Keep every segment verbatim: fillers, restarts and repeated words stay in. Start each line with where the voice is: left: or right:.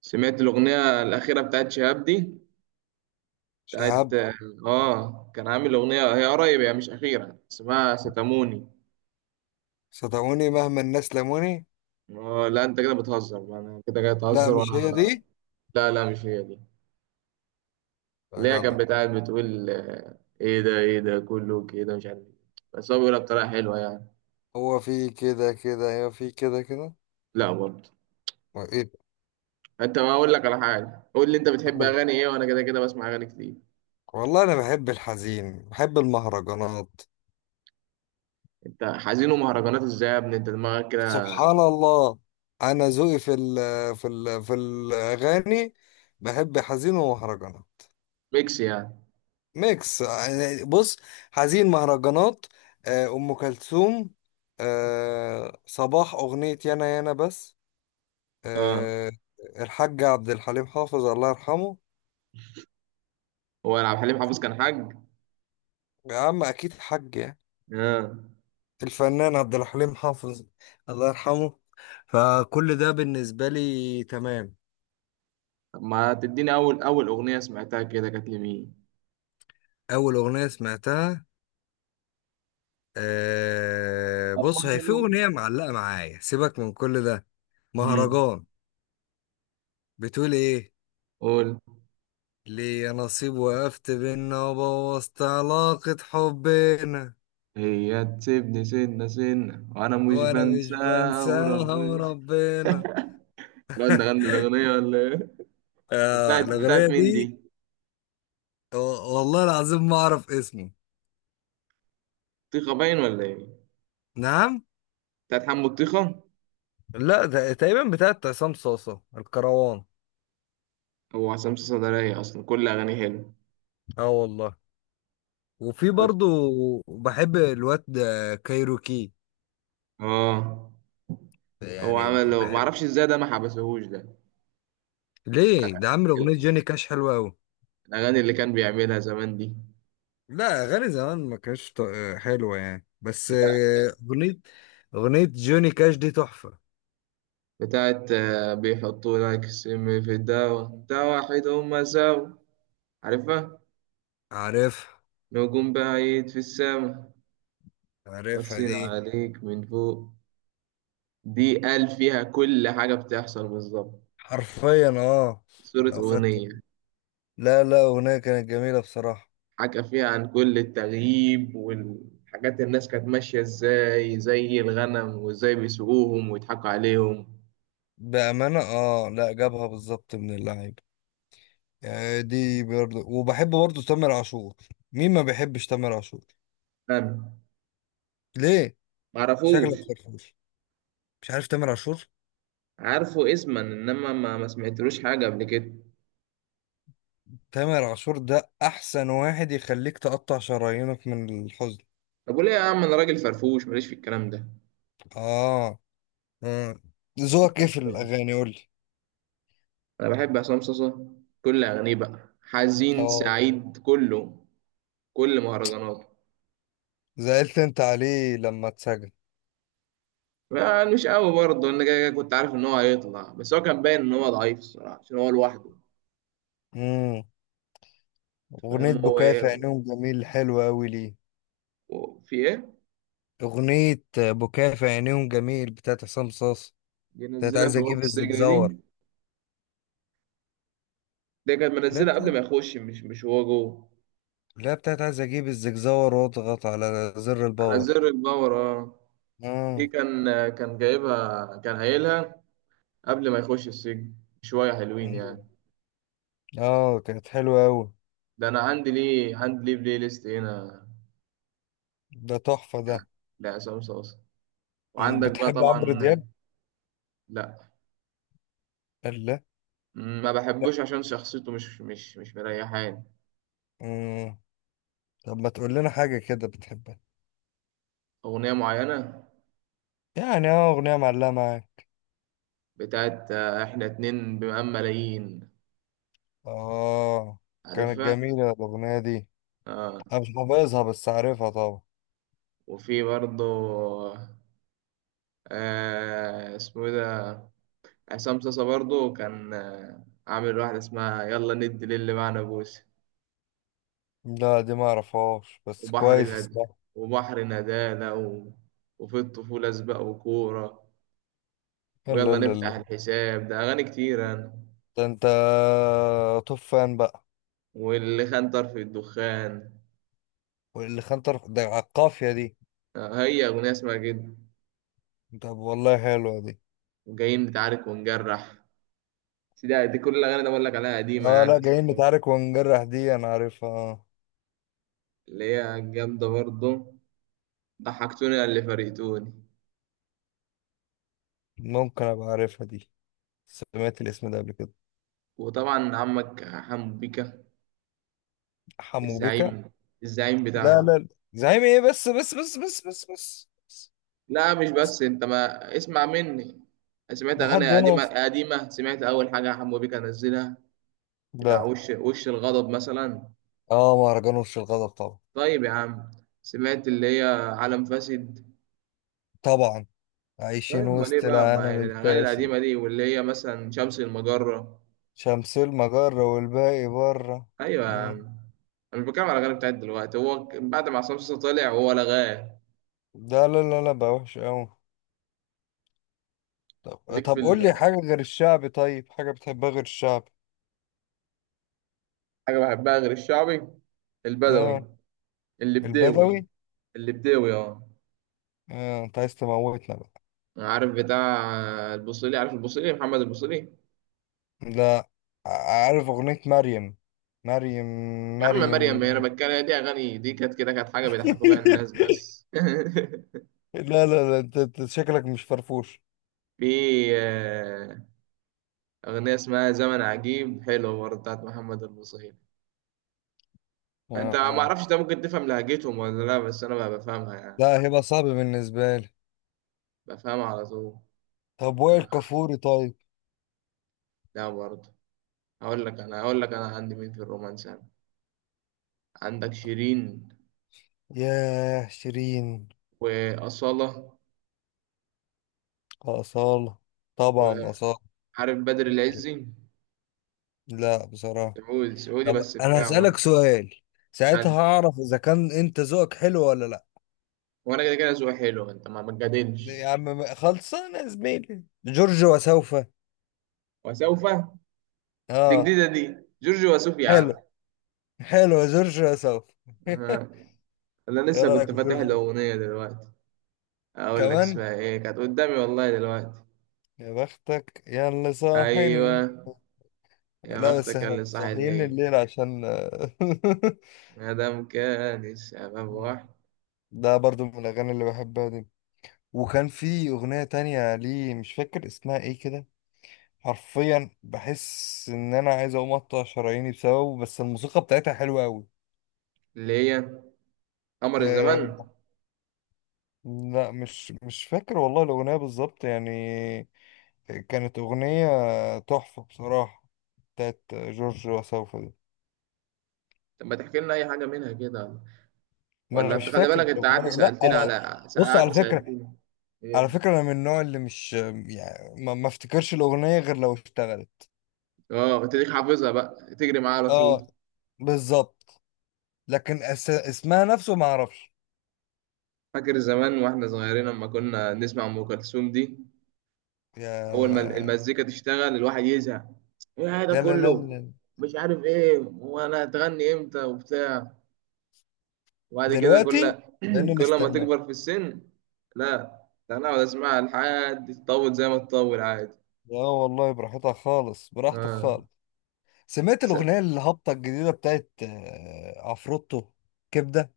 right: سمعت الأغنية الأخيرة بتاعت شهاب دي. بتاعت
left: شهاب.
right: اه آه، كان عامل أغنية، هي قريب، هي مش أخيرة، اسمها ستاموني.
left: صدقوني مهما الناس لموني.
right: آه، لا أنت كده بتهزر، أنا كده جاي
left: لا
right: أتهزر
left: مش
right: وأنا.
left: هي دي.
right: لا، لا، مش هي دي،
left: يا
right: اللي هي
left: جدع.
right: كانت بتاعت، بتقول آه، إيه ده إيه ده كله كده مش عارف إيه. بس هو بيقولها بطريقة حلوة يعني.
left: هو في كده كده هو في كده كده
right: لا برضه.
left: هو ايه ده؟
right: أنت، ما أقول لك على حاجة، قول لي أنت بتحب
left: قول.
right: أغاني إيه، وأنا كده كده بسمع أغاني كتير.
left: والله انا بحب الحزين بحب المهرجانات.
right: أنت حزين ومهرجانات إزاي يا ابني، أنت دماغك كده؟
left: سبحان الله. انا ذوقي في ال في ال في الاغاني بحب حزين ومهرجانات.
right: ميكس يعني.
left: ميكس يعني بص. حزين مهرجانات. آه، ام كلثوم. آه، صباح اغنية يانا يانا بس.
right: آه.
left: آه، الحاج عبد الحليم حافظ الله يرحمه.
right: هو عبد الحليم حافظ كان حاج؟
left: يا عم اكيد حاج يعني.
right: آه.
left: الفنان عبد الحليم حافظ الله يرحمه. فكل ده بالنسبة لي تمام.
right: طب ما تديني اول اول اغنيه سمعتها كده كانت لمين.
left: اول اغنية سمعتها. أه
right: طب
left: بص
right: ما
left: هي
right: أنا
left: في
right: لو-
left: اغنية معلقة معايا سيبك من كل ده.
right: مم.
left: مهرجان. بتقول ايه؟
right: قول.
left: ليا نصيب وقفت بينا وبوظت علاقة حبنا.
right: هي تسيبني سنة سنة وأنا مش
left: وانا مش
right: بنساها
left: بنساها
right: وربنا.
left: وربنا.
right: الواد ده غنى الأغنية ولا إيه؟
left: آه
right: بتاعت بتاعت
left: الأغنية
right: مين
left: دي.
right: دي؟
left: و- والله العظيم ما اعرف اسمه.
right: طيخة باين ولا إيه؟
left: نعم.
right: بتاعت حمو الطيخة؟
left: لا ده تقريبا بتاعت عصام صاصة الكروان.
right: هو عصام صدرية أصلا كل أغانيه حلوة.
left: اه والله. وفي
right: عارف؟
left: برضو بحب الواد ده كايروكي.
right: آه. هو
left: يعني
right: عمل
left: بحب.
right: معرفش إزاي ده، ما حبسهوش ده؟
left: ليه ده عامل اغنية جوني كاش حلوة قوي.
right: الأغاني اللي كان بيعملها زمان دي.
left: لا اغاني زمان ما كانتش ط- حلوة يعني بس
right: بتاعت
left: آه، اغنية اغنية جوني كاش دي تحفة.
right: بتاعت آه، بيحطوا لك سم في الدواء بتاع واحد هما سوا. عارفها.
left: عارفها.
right: نجوم بعيد في السما.
left: عارفها
right: باصين
left: دي.
right: عليك من فوق. دي قال فيها كل حاجة بتحصل بالظبط.
left: حرفيا اه.
right: صورة
left: لو خدت.
right: أغنية.
left: لا لا اغنية كانت جميلة بصراحة.
right: حكى فيها عن كل التغييب والحاجات، الناس كانت ماشية ازاي زي الغنم، وازاي بيسوقوهم ويضحكوا عليهم.
left: بأمانة اه لا جابها بالظبط من اللعيبة. يعني دي برضه وبحب برضه تامر عاشور. مين ما بيحبش تامر عاشور؟
right: أنا.
left: ليه؟ شكلك
right: معرفوش.
left: فرفوش. مش عارف تامر عاشور.
right: عارفه اسما، إنما ما ما سمعتلوش حاجة قبل كده.
left: تامر عاشور ده احسن واحد يخليك تقطع شرايينك من الحزن.
right: طب وليه يا عم، أنا راجل فرفوش ماليش في الكلام ده.
left: اه آه. ذوقك ايه في
right: طيب.
left: الاغاني؟ قول لي.
right: انا بحب عصام صاصا، كل اغانيه بقى حزين
left: اه.
right: سعيد كله. كل مهرجاناته.
left: زعلت انت عليه لما اتسجن.
right: ما- مش قوي برضه، انا كده كده كنت عارف ان هو هيطلع، بس هو كان باين ان هو ضعيف الصراحه، عشان هو لوحده. أنت
left: امم اغنية
right: فاهم هو
left: بكاء في
right: ايه؟
left: عينيهم جميل حلوة اوي ليه.
right: هو في ايه؟
left: اغنية بكاء في عينيهم جميل بتاعت عصام صاصا.
right: دي
left: بتاعت
right: نزلها
left: عايز
right: في وقت
left: اجيب
right: السجن دي.
left: الزجزور.
right: دي كانت
left: لا
right: منزلها قبل
left: بتاعت.
right: ما يخش، مش مش هو جوه.
left: لا بتاعت عايز اجيب الزجزور واضغط على زر
right: على
left: الباور.
right: زر الباور اه. دي
left: اه.
right: كان كان جايبها، كان قايلها قبل ما يخش السجن. شويه حلوين
left: مم.
right: يعني.
left: اه كانت حلوة اوي.
right: ده انا عندي ليه، عندي ليه بلاي ليست هنا
left: ده تحفة ده.
right: لعصام صاصا.
left: مم.
right: وعندك بقى
left: بتحب
right: طبعا.
left: عمرو دياب؟
right: لا،
left: قال لا.
right: ما
left: لا.
right: بحبوش عشان شخصيته مش مش مش مريحاني.
left: مم. طب ما تقول لنا حاجة كده بتحبها.
right: أغنية معينة.
left: يعني اه اغنية معلقة معاك.
right: بتاعت آه، إحنا اتنين بمقام ملايين.
left: اه كانت
right: عارفها؟
left: جميلة الاغنية دي.
right: آه.
left: انا مش حافظها بس عارفها طبعا.
right: وفي برضه آه، اسمه إيه ده. عصام صاصا برضه كان آه عامل واحدة اسمها يلا ندي للي معنا بوسة.
left: لا دي ما اعرفهاش بس
right: وبحر
left: كويس
right: ند...
left: اسمها.
right: وبحر ندالة و... وفي الطفولة سباق وكورة.
left: لا
right: ويلا
left: لا
right: نفتح
left: لا.
right: الحساب، ده أغاني كتير أنا.
left: ده انت. طوب فان بقى.
right: واللي خان طرف الدخان،
left: واللي خان طرف ده على القافية دي.
right: آه، هي أغنية اسمها كده.
left: طب والله حلوة دي.
right: جايين نتعارك ونجرح. بس دي, دي كل الأغاني اللي بقول لك عليها قديمة
left: اه
right: يعني
left: لا جايين
right: بسمعهم.
left: نتعارك ونجرح دي انا عارفها آه.
right: اللي هي جامدة برضه. ضحكتوني اللي فرقتوني.
left: ممكن ابقى عارفها دي. سمعت الاسم ده قبل كده.
right: وطبعا عمك حمو بيكا
left: حمو بيكا.
right: الزعيم، الزعيم
left: لا لا
right: بتاعهم.
left: لا. زعيم ايه بس بس بس بس بس بس بس،
right: لا، مش
left: بس.
right: بس، انت ما اسمع مني. سمعت
left: لحد
right: أغاني
left: هنا.
right: قديمة قديمة، سمعت أول حاجة حمو بيكا نزلها بتاع
left: لا.
right: وش وش الغضب مثلا.
left: اه مهرجان وش الغضب طبعا.
right: طيب يا عم. سمعت اللي هي عالم فاسد.
left: طبعا.
right: طيب
left: عايشين
right: امال ايه
left: وسط
right: بقى، ما
left: العالم
right: الاغاني
left: الفاسد.
right: القديمه دي، واللي هي مثلا شمس المجره.
left: شمس المجرة والباقي بره.
right: ايوه يا عم.
left: مم.
right: انا مش بتكلم على الاغاني بتاعت دلوقتي، هو ك- بعد ما عصام صاصا طلع هو لغاه.
left: ده لا لا لا بقى وحش قوي. طب
right: ليك في
left: طب
right: ال-
left: قول لي حاجة غير الشعبي طيب حاجة بتحبها غير الشعب.
right: حاجه بحبها غير الشعبي،
left: اه.
right: البدوي. اللبداوي،
left: البدوي.
right: اللبداوي اه.
left: اه انت عايز تموتنا بقى.
right: عارف بتاع البوصيلي، عارف البوصيلي محمد البوصيلي.
left: لا. ع- عارف اغنية مريم. مريم.
right: يا عم مريم،
left: مريم.
right: انا بتكلم دي، اغاني دي كانت كده، كانت حاجه بيضحكوا بيها الناس بس.
left: لا لا لا انت أنت شكلك مش فرفوش.
right: في آه، اغنيه اسمها زمن عجيب، حلوه برضه، بتاعت محمد البوصيلي.
left: آه.
right: انت ما
left: اه.
right: اعرفش، ده ممكن تفهم لهجتهم ولا لا، بس انا بقى بفهمها يعني.
left: لا هيبقى صعب بالنسبة لي.
right: بفهمها على طول.
left: طب وائل
right: انا.
left: كفوري طيب.
right: لا برضه. هقول لك انا هقول لك انا عندي مين في الرومانس انا. عندك شيرين،
left: ياه شيرين.
right: وأصالة.
left: أصالة. طبعا
right: وعارف
left: أصالة.
right: بدر العزي،
left: لا بصراحة.
right: سعودي سعودي
left: طب
right: بس
left: أنا
right: بتاع
left: هسألك
right: برضه.
left: سؤال. ساعتها
right: يعني.
left: هعرف إذا كان أنت ذوقك حلو ولا لا.
right: وانا كده كده ذوقي حلو، انت ما بتجادلش.
left: يا عم خلصانة يا زميلي جورج وسوف.
right: وسوف. دي
left: اه.
right: جديدة دي، جورج وسوف يا عم.
left: حلو. حلو جورج وسوف.
right: آه، انا
left: ايه
right: لسه
left: رايك
right: كنت
left: في
right: فاتح
left: جورج
right: له
left: وسوف؟
right: اغنية دلوقتي. اقول لك
left: كمان.
right: اسمها ايه، كانت قدامي والله دلوقتي.
left: يا بختك يا اللي صاحي
right: ايوه.
left: الليل.
right: يا
left: لا بس
right: بختك
left: احنا
right: اللي صاحي
left: صاحيين
right: الليل.
left: الليل عشان.
right: ما دام كان الشباب واحد.
left: ده برضو من الاغاني اللي بحبها دي. وكان في اغنيه تانية ليه مش فاكر اسمها ايه كده. حرفيا بحس ان انا عايز اقوم اقطع شراييني بسببه بس الموسيقى بتاعتها حلوه قوي.
right: اللي هي قمر
left: آه.
right: الزمان.
left: لا مش مش فاكر والله الاغنيه بالظبط يعني. كانت أغنية تحفة بصراحة بتاعت جورج وسوف دي.
right: طب ما تحكي لنا اي حاجه منها كده.
left: ما أنا
right: ولا
left: مش
right: انت خلي
left: فاكر
right: بالك، انت قعدت
left: الأغنية لا
right: سالتني
left: أنا.
right: على.
left: بص على
right: قعدت
left: فكرة.
right: سالتني
left: على
right: ايه.
left: فكرة أنا من النوع اللي مش يعني ما ما افتكرش الأغنية غير لو اشتغلت.
right: اه تديك حافظها بقى تجري معاها على طول.
left: اه بالظبط. لكن أس... اسمها نفسه ما أعرفش.
right: فاكر زمان واحنا صغيرين لما كنا نسمع ام كلثوم دي،
left: يا.
right: اول ما المزيكا تشتغل الواحد يزهق، ايه هذا
left: لا لا لا
right: كله،
left: لا.
right: مش عارف ايه، وانا هتغني امتى وبتاع. وبعد كده
left: دلوقتي
right: كل
left: بقينا
right: كل ما
left: نستناه.
right: تكبر في السن. لا، لا، انا اقعد اسمعها، لحد تطول زي ما تطول عادي.
left: لا والله براحتها خالص براحتك
right: اه.
left: خالص. سمعت
right: س-
left: الأغنية الهابطة الجديدة بتاعت آه، عفروتو كبدة.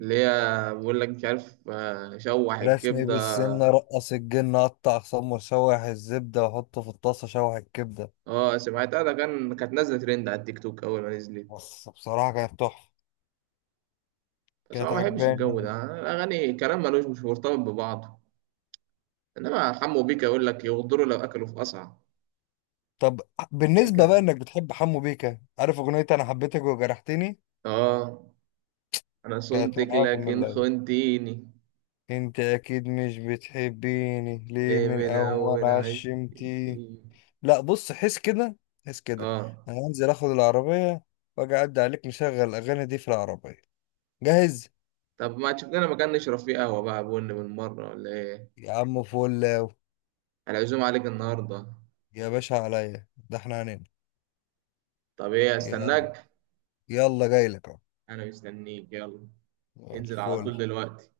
right: اللي هي بقول لك مش عارف آه، شوح
left: رشني
right: الكبده.
left: بالسنة رقص الجن قطع سمر شوح الزبدة وحطه في الطاسة شوح الكبدة.
right: اه سمعتها، ده كان كانت نازله ترند على التيك توك اول ما نزلت.
left: بس بصراحة كانت تحفة.
right: بس انا
left: كانت
right: ما بحبش الجو
left: عجباني.
right: ده، أنا الاغاني كلام ملوش مش مرتبط ببعضه. انما حمو بيكا يقول لك يغدروا لو اكلوا في قصعه.
left: طب بالنسبة بقى
right: حكم.
left: انك بتحب حمو بيكا عارف اغنية انا حبيتك وجرحتني.
right: اه انا
left: كانت
right: صنتك
left: من اعظم من
right: لكن
left: الاول.
right: خنتيني.
left: انت اكيد مش بتحبيني ليه
right: ليه
left: من
right: من
left: اول
right: الاول عايش.
left: عشمتي. لا بص حس كده. حس كده.
right: اه.
left: انا هنزل اخد العربية. واجي اعدي عليك مشغل الاغاني دي في العربية. جاهز.
right: طب ما تشوف لنا مكان نشرب فيه قهوة بقى بن من مرة ولا إيه؟
left: يا عم فول.
right: أنا عزوم عليك النهاردة،
left: يا باشا عليا ده احنا هننام.
right: طب إيه
left: يلا.
right: أستناك؟
left: يلا جاي لك اهو.
right: أنا مستنيك يلا.
left: يلا
right: انزل على طول
left: فول.
right: دلوقتي.